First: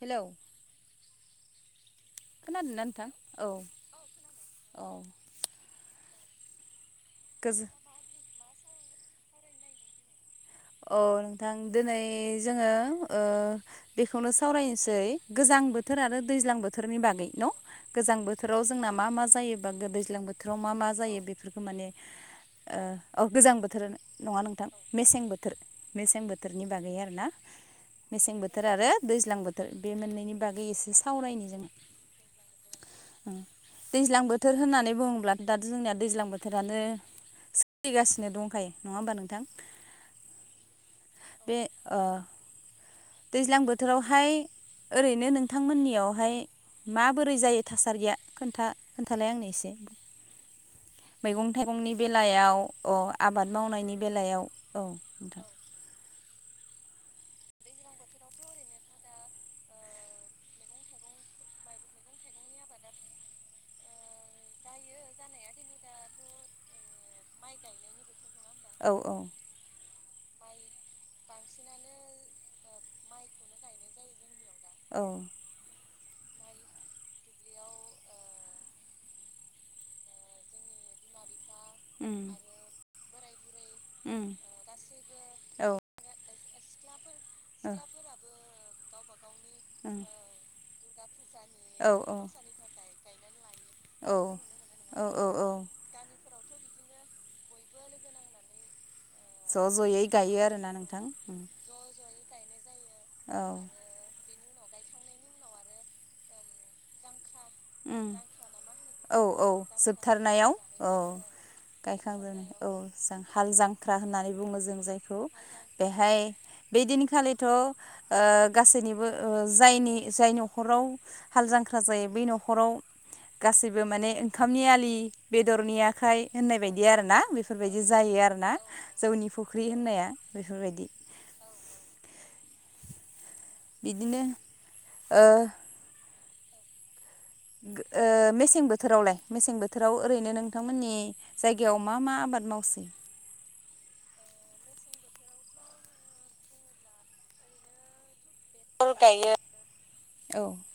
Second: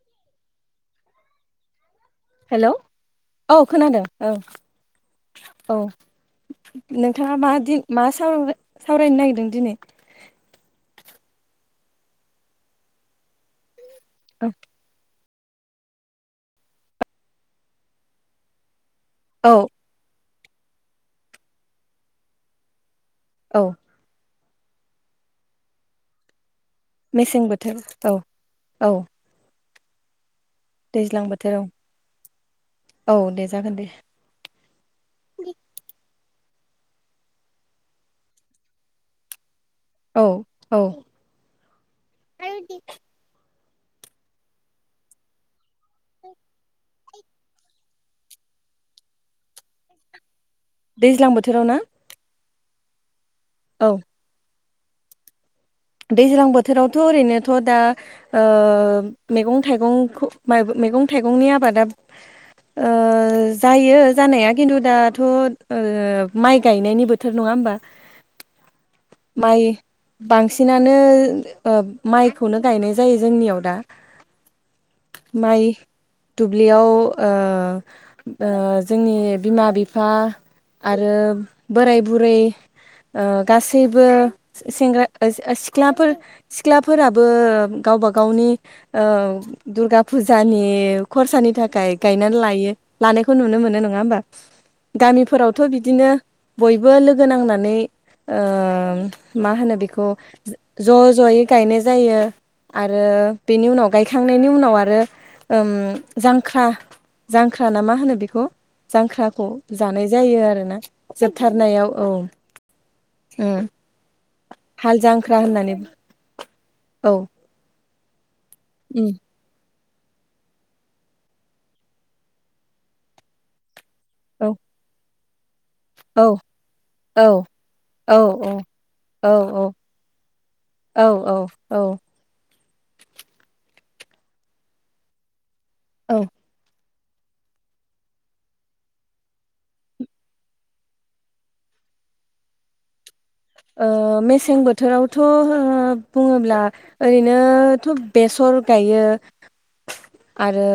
Hello. Hello खोनादोंना नोंथां औ खोनादों ओं औ औ। नोंथाङा मा गोजो दि मा सावराय सावरायनो नागिरदों दिनै? अ नोंथां दिनै जोंङो ओ बेखौनो सावराय सै गोजां बोथोर आरो दैज्लां बोथोरनि बागै न गोजां बो थोराव जोंना मा मा औ जायोबा गोदैज्लां बोथोराव मा मा जायो बेफोरखौ माने। ओ ओह गोजां औ बोथोर नङा नोंथां मेसें बोथोर। मेसें बोथोरनि बागै आरो ना मेसें बोथोर औ मेसें बोथोर आरो औ दैज्लां बोथोर बे मोननैनि बागै एसे दैज्लां सावरायनि बोथोर औ जोंङो औ ओ दे जागोन दे दैज्लां बो थोर होननानै बुङोब्ला दाथ' जोंनिया दैज्लां बोथोरानो सो लिगासिनो दंखायो नङा होमबा नोंथां? औ औ। बे ओ दैज्लां बोथोरावहाय ओरैनो नोंथांमोननियावहाय माबोरै जायो थासारिया खोनथा खोन्थालाय आंनो एसे। दैज्लां मैगं बोथोराव ना थाइगंनि बेलायाव अ आबाद औ मावनायनि बेलायाव औ [unintelligible] दैज्लां बोथोरावथ' ओरैनोथ' दा ओ मेगं थायगंखु [unintelligible] मेगं थायगंनि आबादा ओ जायो जानाया खेन्थु दाथ' ओ माइ गायनायनि बो थोर नङा होमबा? औ औ। माइ बांसिनानो ओ माइखौनो गायनाय जायो जोंनियाव दा। [inaudible] औ। माइ दुब्लियाव ओ ओ जोंनि बिमा बिफा आरो बोराय उम बुरै ओ गासैबो उम [unintelligible] औ ओ सिख्लाफोर सिख्लाफोराबो उम गावबा गावनि ओ दुर्गा फुज जानि खरसानि औ थाखाय गायनानै लायो लानायखौ नुनो मोनो नों नोङा होमबा औ औ औ गामिफोरावथ' औ बिदिनो बयबो लोगो नांनानै ओ मा ज' होनो बेखौ ज'यै गायो आरोना ज' नोंथां उम जयै गायनाय जायो। आरो औ बेनि उनाव गायखांनायनि उनाव आरो ओम जांख्रा जांख्रा ना मा उम होनो बेखौ? औ जांख्राखौ औ जानाय जायो जोबथारनायाव आरोना औ जोबथारनायाव औ। गायखांजोबनाय औ जों हाल उम जांख्रा होननानै बुंङो जों हाल जायखौ जांख्रा होननानै बेहाय औ बेदिनखालि थ' ओ गासैनिबो उम ओ जायनि जायनि न'खराव हाल जांख्रा जायो बै न'खराव गासैबो माने औ ओंखामनि आलि बेदरनि आखाइ औ होननाय बायदि आरोना औ बेफोरबायदि औ जायो आरोना। औ जौनि औ फुख्रि होननाया बेफोरबायदि। औ औ। औ। बिदिनो ओ औ। गोओ मेसें बोथोरावलाय मेसें बोथोराव ओरैनो नोंथांमोननि जायगायाव मा मा आबाद मावसै? ओ मेसें बोथोरावथ' हो बुङोब्ला ओरैनोथ' बेसर गायो औ आरो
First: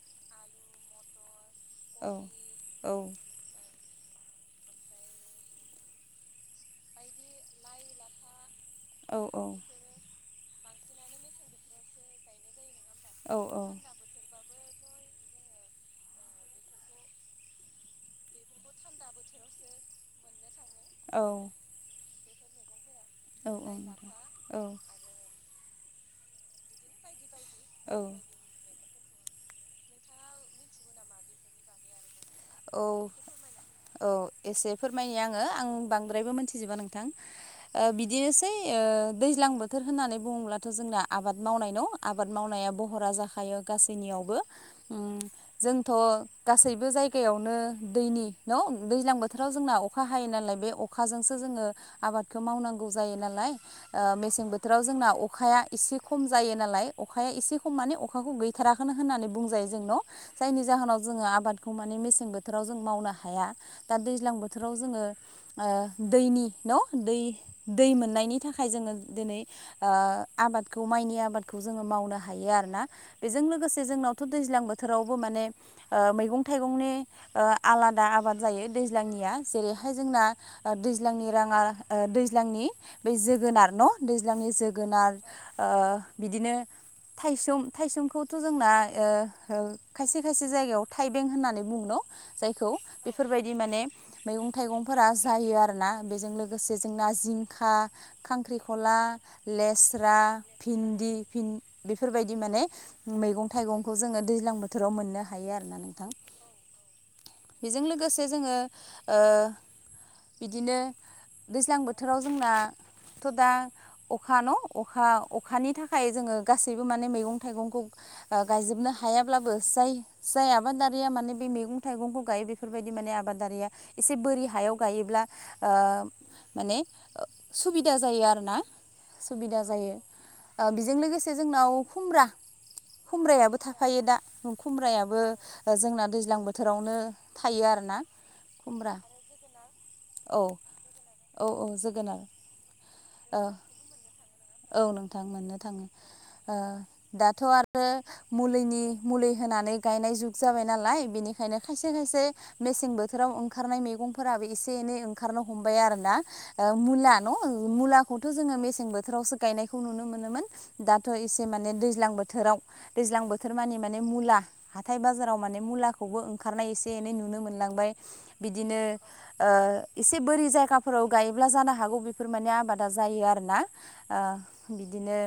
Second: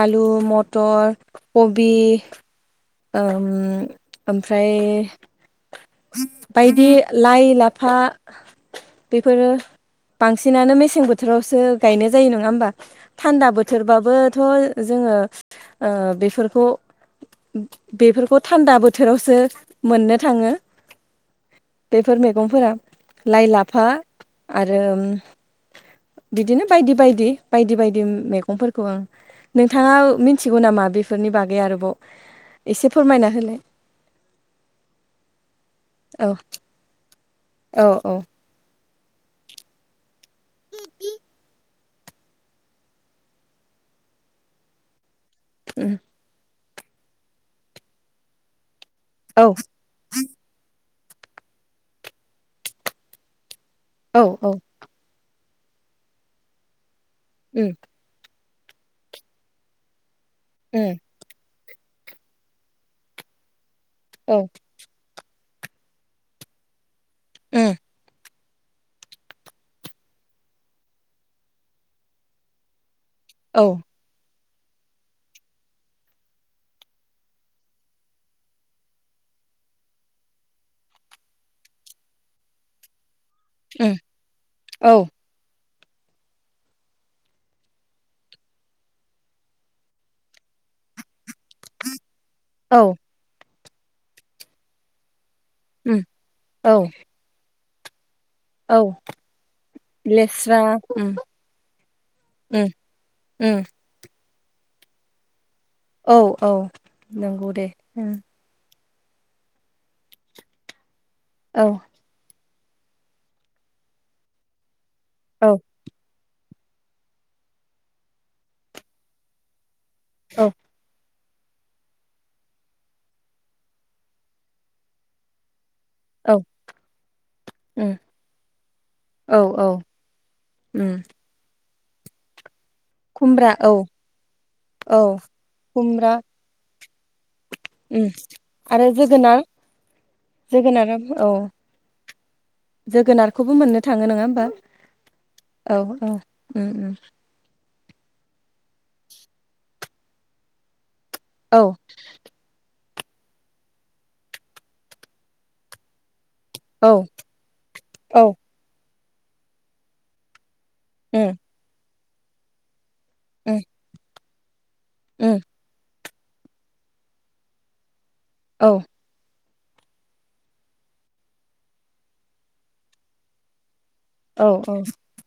आलु मथर कबि औ औ। ओम ओफ्राय बायदि लाइ लाफा औ बेफोरो बांसिनानो मेसें बोथोरावसो गायनाय जायो नंङा होमबा औ थान्दा औ बोथोरबाबोथ'। जोंङो ओ बेफोरखौ। बेफोरखौ थान्दा बोथोरावसो मोननो थाङो। औ। बेफोर मैगंफोरा औ लाइ- औ लाफा नोंथां औ आरो। बिदिनो बायदि- बायदि -बायदि औ -बायदि मेग फोरखौ ओं नोंथाङा मिथिगौ नामा बेफोरनि बागै आरोबाव औ एसे फोरमायना होलाय। औ एसे फोरमायनि आङो आं बांद्रायबो औ मोनथिजोबा नोंथां औ औ बिदिनोसै हैओ दैज्लां बोथोर होननानै बुङोब्लाथ' जोंना आबाद मावनाय न आबाद मावनाया बहरा जाखायो गासैनियावबो उ उम जोंथ'। गासैबो जायगायावनो दैनि न' दैज्लां औ बोथोराव जोंना अ अखा हायो नालाय बे अखाजोंसो जोंङो आबादखौ मावनांगौ जायो नालाय ओ औ मेसें औ बोथोराव। जोंना अखाया एसे खम जायोनालाय अखाया एसे उम खम माने अखाखौ गै थाराखोनो होननानै बुजायोजों न' जायनि उम जाहोनाव जोंङो आबादखौ। मेसें बोथोराव जों मावनो हाया दा दैज्लां औ बोथोराव। जोंङो ओ दैनि न दै उम दैमोननानि। थाखाय जोंङो दिनै ओ आबादखौ माइनि आबादखौ जोंङो मावनो हायो आरो ना। बेजों औ लोगोसे जोंनावथ' दैज्लां बोथोरावबो माने मैगं थाइगंनि। ओ आलादा आबाद जायो दैज्लांनिया जेरैहाय जोंना। ओ दैज्लांनि रांङा ओ दैज्लांनि। बै जोगोनार उम न' दैज्लांनि औ जोगोनार ओ बिदिनो। थायसुम थायसुमखौथ' जोंना ओ हो खायसे खायसे जायगायाव थायबें। थायबें होना बुंङो न जायखौ औ बेफोरबायदिमाने मैगं थायगफोरा जायो ओरो। आरोना उम बेजों लोगोसे औ जोंना जिंखा, औ खांख्रिखला लेस्रा भिन्दि भिन बेफोरबायदि माने। उम मैगं उम थाइगंखौ जोंङो दैज्लां बोथोराव मोननो हायो आरो नो। औ औ नंगौ दे बेजों उम लोगोसे जोंङो। ओ बिदिनो औ दैज्लां बोथोर। बोथोराव जोंनाथ' दा अखा न' अखा औ अखानि थाखाय जोंङो। गासैबो माने मैगं थाइगंखौ ओ गायजोबनो हायाब्लाबो जाय औ जया दारिया माने बे मैगं थाइगंखौ गायो बेफोरबायदि माने आबादारिया एसे बोरि हायाव गायोब्ला ओ औ माने सुबिदा उम जायो आरोना औ सुबिदा औ जायो ओ बिजों उम लोगोसे जोंनाव खुमब्रा खुमब्रा खुमब्रायाबो औ थाफायो दा औ खुमब्रायाबो जोंना खुमब्रा दैज्लां बोथोरावनो थायो आरोना उम आरो खुमब्रा जोगोनार औ जोगोनारा औ ओ जोगोनारखौबो मोननो थाङो नङा होमबा? औ नोंथां मोननो औ थाङो औ ओ उम उम दाथ' आरो आरो मुलिनि मुलि होनानै गायनाय जुग जाबाय नालाय बेनिखायनो औ खायसे खायसे मेसें बोथोराव ओंखारनाय मैगंफोराबो एसे एनै ओंखारनो हमबाय आरो ना औ मुला न' मुलाखौथ' औ जोङो मेसें बोथोरावसो गायनायखौ नुनो मोनोमोन दाथ' उम एसे माने दैज्लां बोथोराव दैज्लां बोथोर उम मानि माने मुला हाथाय बाजाराव उम माने मुलाखौबो ओंखारनाय एसे एनै नुनो मोनलांबाय औ बिदिनो ओ एसे बोरि जायगाफोराव गायोब्ला जानो हागौ बेफोर माने आबादा जायो आरोना। आ औ औ बिदिनो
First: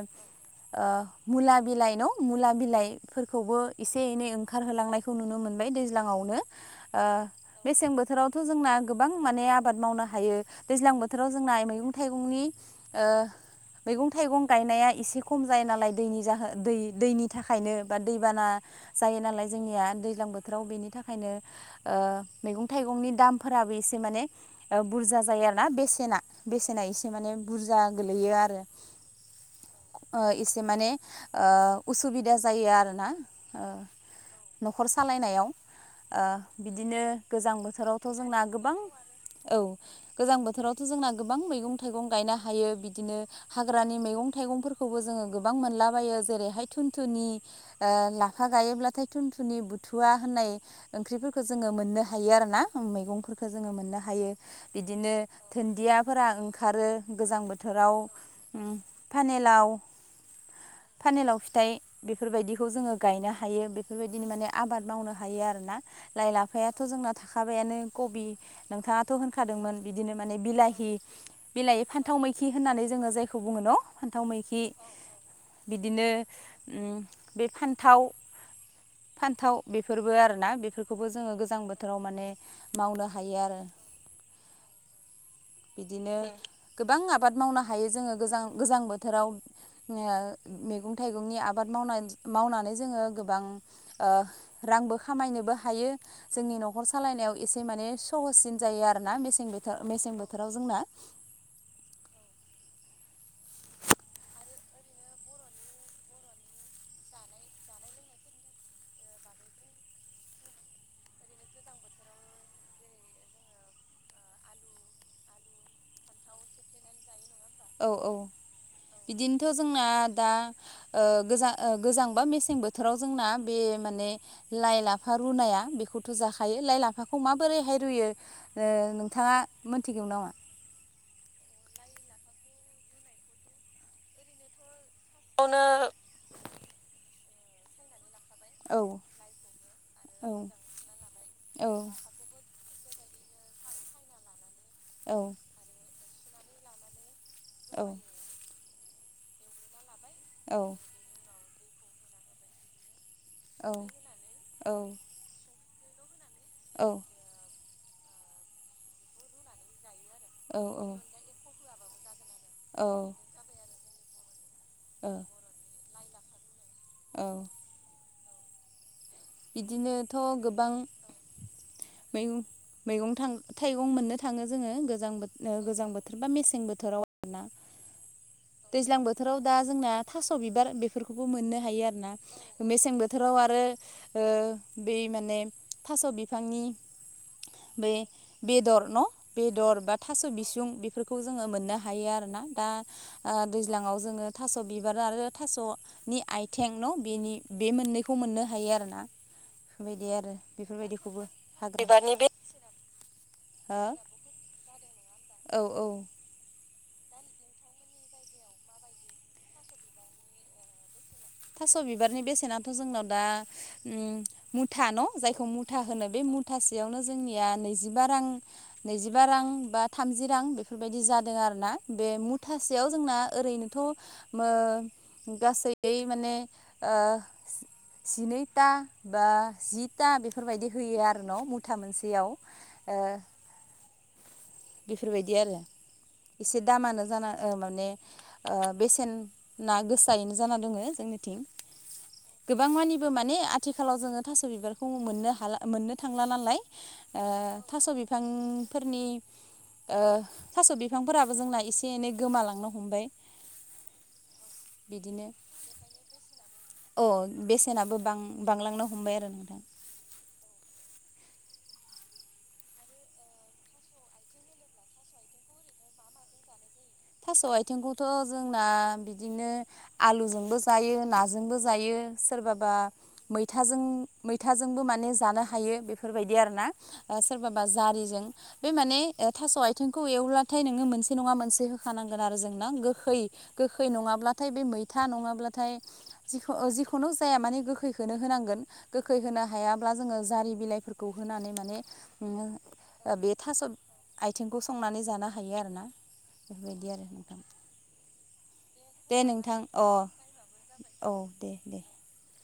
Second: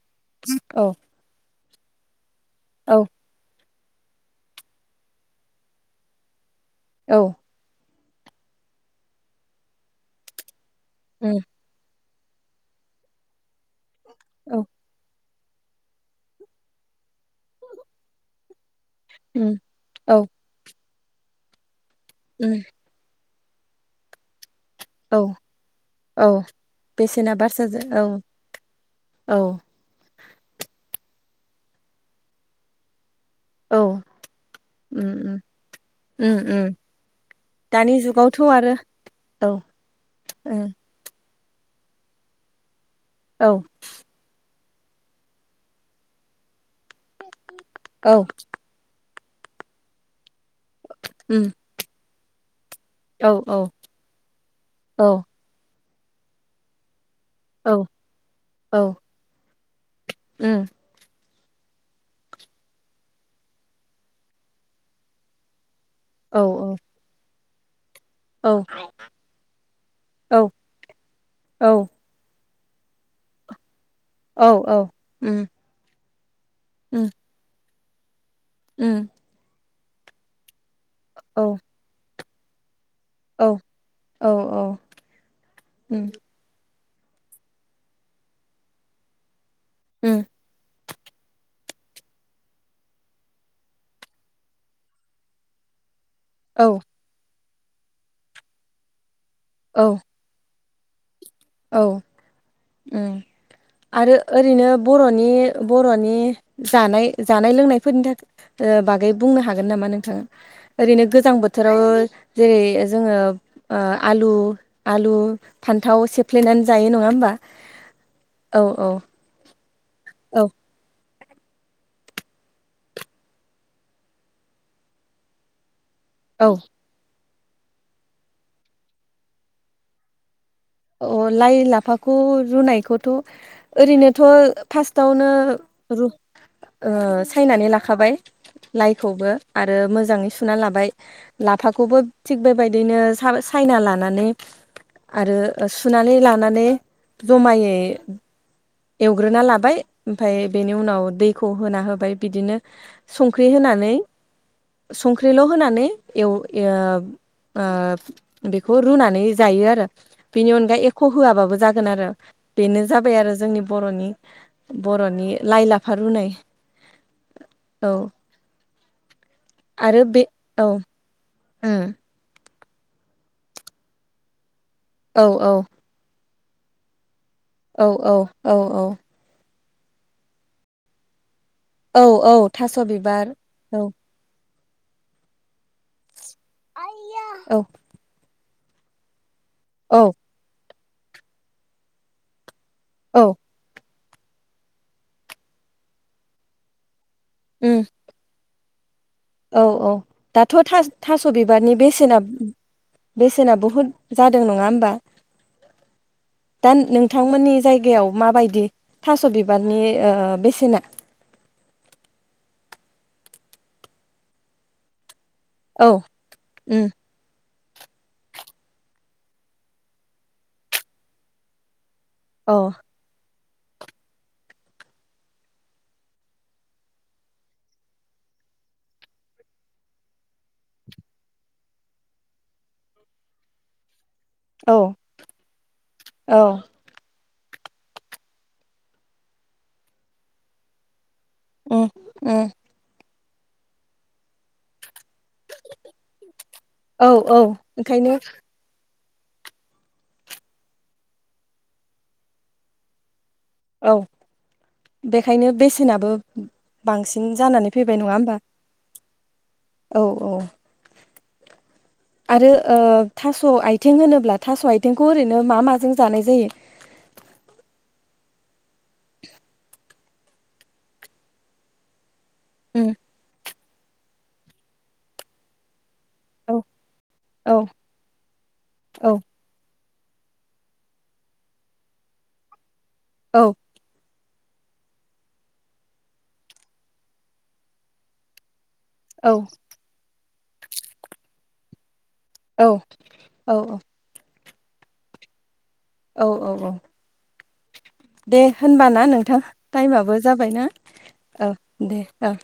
ओ औ मुला बिलाइ न' मुला बिलाइ औ फोर खौबो एसे एनै ओंखारहोलांनायखौ नुनो मोनबाय दैज्लांयावनो ओ औ मेसें बोथोरावथ' जोंना गोबां माने आबाद मावनो हायो दैज्लां उम जोंना मैगं थाइगंनि ओ मैगं थाइगं औ गायनाया एसे खम जायो नालाय दैनि जाहो दै दैनि थाखायनो बा दैबाना जायो नालाय उम जोंनिया औ दैज्लां बोथोराव बिनि थाखायनो ओ उम मैगं थाइगंनि दाम फोराबो एसे माने ओ बुरजा औ जायो आरोना बेसेना औ बेसेना एसे माने बुरजा बारसाजों औ गोलैयो आरो। औ ओ एसे माने ओ उसुबिदा जायो आरोना ओ औ न'खर उम सालायनायाव ओ उम उम बिदिनो गोजां दानि बोथोरावथ' जुगावथ' जोंना आरो गोबां औ गोजां उम बोथोरावथ' जोंना गोबां मैगं-थाइगं गायनो हायो बिदिनो औ रानि मैगं-थाइगंफोरखौबो जोङो गोबां मोनलाबायो जेरैहाय थुन थुनि ओ औ लाफा गायोब्लाथाय थुन-थुनि बुथुवा होननाय ओंख्रिफोरखौ उम जोङो मोननो हायो आरो ना। ओं औ मैगंफोरखौ जोङो मोननो हायो औ बिदिनो धोन्दियाफोरा ओंखारो गोजां औ बोथोराव उम फानेलाव उम फानेलाव फिथाइ बेफोरबायदिखौ जोङो गायनो हायो बेफोरबायदिनो माने आबाद मावनो हायो आरोना। औ लाइ-लाफायाथ' जोंना थाखाबायानो कबि औ नोंथाङाथ' होनखादोंमोन बिदिनो माने औ बिलाहि औ बिलाहि फान थाव मैखि होननानै जोङो जायखौ बुङो न' फान्थाव मैखि औ उम बिदिनो उम बे फान्थाव उम फान्थाव बेफोरबो आरो ना बेफोरखौबो जोङो औ गोजां बोथोराव माने मावनो हा हायो औ आरो औ औ उम बिदिनो गोबां आबाद मावनो हायो जोङो गोजां गोजां बोथोराव [unintelligible] उम मैगं-थाइगंनि आबाद मावनानै मावनानै जोङो गोबां ओ रांबो खामायनोबो हायो। जोंनि औ न'खर सालायनायाव एसे माने सहससिन जायो आरोना मेसें बोथो औ मेसें बोथोराव जोंना औ उम आरो ओरैनो बर'नि बर'नि जानाय जानाय लोंनायफोरनि थाखा ओ बागै बुंनो हागोन नामा नोंथाङा? ओरैनो गोजां बोथोराव जेरै जोङो ओ आलु आलु फान्थाव सेफ्लेनानै जायो नङा होमबा? औ औ औ औ बिदिनोथ' जोंना दा औ ओ गोजां ओ गोजां बा मेसें बोथोराव जोंना बे माने लाइ लाफा रुनाया बेखौ थ' औ जाखायो लाइ लाफाखौ माबोरैहाय रुयो ओ नोंथाङा मोनथिगौ नामा? अ लाइ लाफाखौ रुनायखौथ' ओरैनोथ' फार्स्टआवनो रु ओ सायनानै लाखाबाय। औ लायखौबो आरो मोजाङै औ लाबाय औ लाफाखौबो थिग बेबायदिनो सायना लानानै औ आरो सुनानै लानानै जमायै एवग्रोना लाबाय ओमफाय बेनि उनाव दैखौ होना होबाय बिदिनो संख्रि होनानै औ संख्रिल' होनानै एव ओ ओ बेखौ रुनानै जायो आरो बेनि अनगा औ एख' होआबाबो जागोन आरो बेनो औ जाबाय आरो जोंनि बर'नि बर'नि लाइ लाफा रुनाय। औ। औ। आरो बिदिनोथ' बे औ गोबां ओम। मैगं मैगं थां थाइगं मोननो थाङो जोङो औ गोजांबो औ गोजां बो थोर बा मेसें बोथोराव आरोना औ औ दैज्लां बोथोराव दा जोंना थास' बिबार बे बेफोरखौबो मोननो हायो औ आरोना औ थास' मेसें बिबार बोथोराव आरो औ बै माने थास' बिफांनि औ बे-बेदर न' बेदर बा औ थास' बिसुं बेफोरखौ जोङो मोननो हायो आरोना दा औ ओ दैज्लांआव जोङो थास' बिबार आरो थास'नि आयथें न' बेनि बे उम मोननैखौ खौ मोननो हायो आरोना। औ औ बेफोरबायदि आरो दाथ' बेफोरबायदिखौबो थास' बिबारनि हाग्रा बेसेना बेसेना बहुत जादों नङा होमबा? औ औ। दा नोंथांमोननि जायगायाव माबायदि थास' बिबारनि ओ बेसेना? थास' बिबारनि बेसेनाथ' जोंनाव दा ओम मुथा न' जायखौ मु था औ होनो बे उम मुथासेयावनो जोंनिया नैजिबा रां नैजिबा रां बा थामजि रां बेफोरबायदि जादों आरो ना बे मु औ मुथासेआव जोंना ओरैनोथ' ओ गासैयै माने ओ जिनै ता बा जि ता बेफोरबायदि होयो आरो न' मुथा मोनसेयाव। ओ औ बेफोरबायदि आरो औ एसे दामानो जाना ओ माने ओ बेसेनआ गोसायैनो जाना दोङो जोंनिथिं। उम उम। गोबां मानिबो माने आथिखालाव जोङो थास' बिबारखौ मोननो हाला मोननो थांला नालाय औ ओ औ थास' ओंखायनो बिफांफोरनि ओ थास' बिफांफोराबो जोंना एसे एनै गोमालांनो हमबाय। औ बिदिनो बेखायनो बेसेनाबो अ बांसिन जानानै फैबाय बेसेनाबो नङा होमबा बां-बांलांनो हमबाय आरो नोंथां। औ औ। आरो ओ थास' आयथें होनोब्ला थास' आयथेंखौ ओरैनो मा माजों जानाय जायो? थास' आयथेंखौथ' जोंना बिदिनो आलुजोंबो जायो नाजोंबो जायो। सोरबाबा मैथाजों मैथाजोंबो माने जानो हायो बेफोर बेफोरबायदि औ आरोना औ सोरबाबा जारिजों बे माने औ थास' आयथेंखौ एवब्लाथाय नोङो मोनसे नङा मोनसे होखानांगोन आरो जों ना गोखै औ गोखै। गोखै नङाब्लाथाय बे मैथा नङाब्लाथाय जिख जिखुनु जाया माने गोखैखौनो होनांगोन। गोखै औ होनो हायाब्ला जोङो जारि बिलाइफोरखौ होनानै माने औ माने बे थास' औ आयथेंखौ संनानै जानो हायो आरोन'? औ औ औ बेफोरबायदि आरो नोंथां। दे होनबाना दे नोंथां अ टाइमाबो जाबायना औ दे औ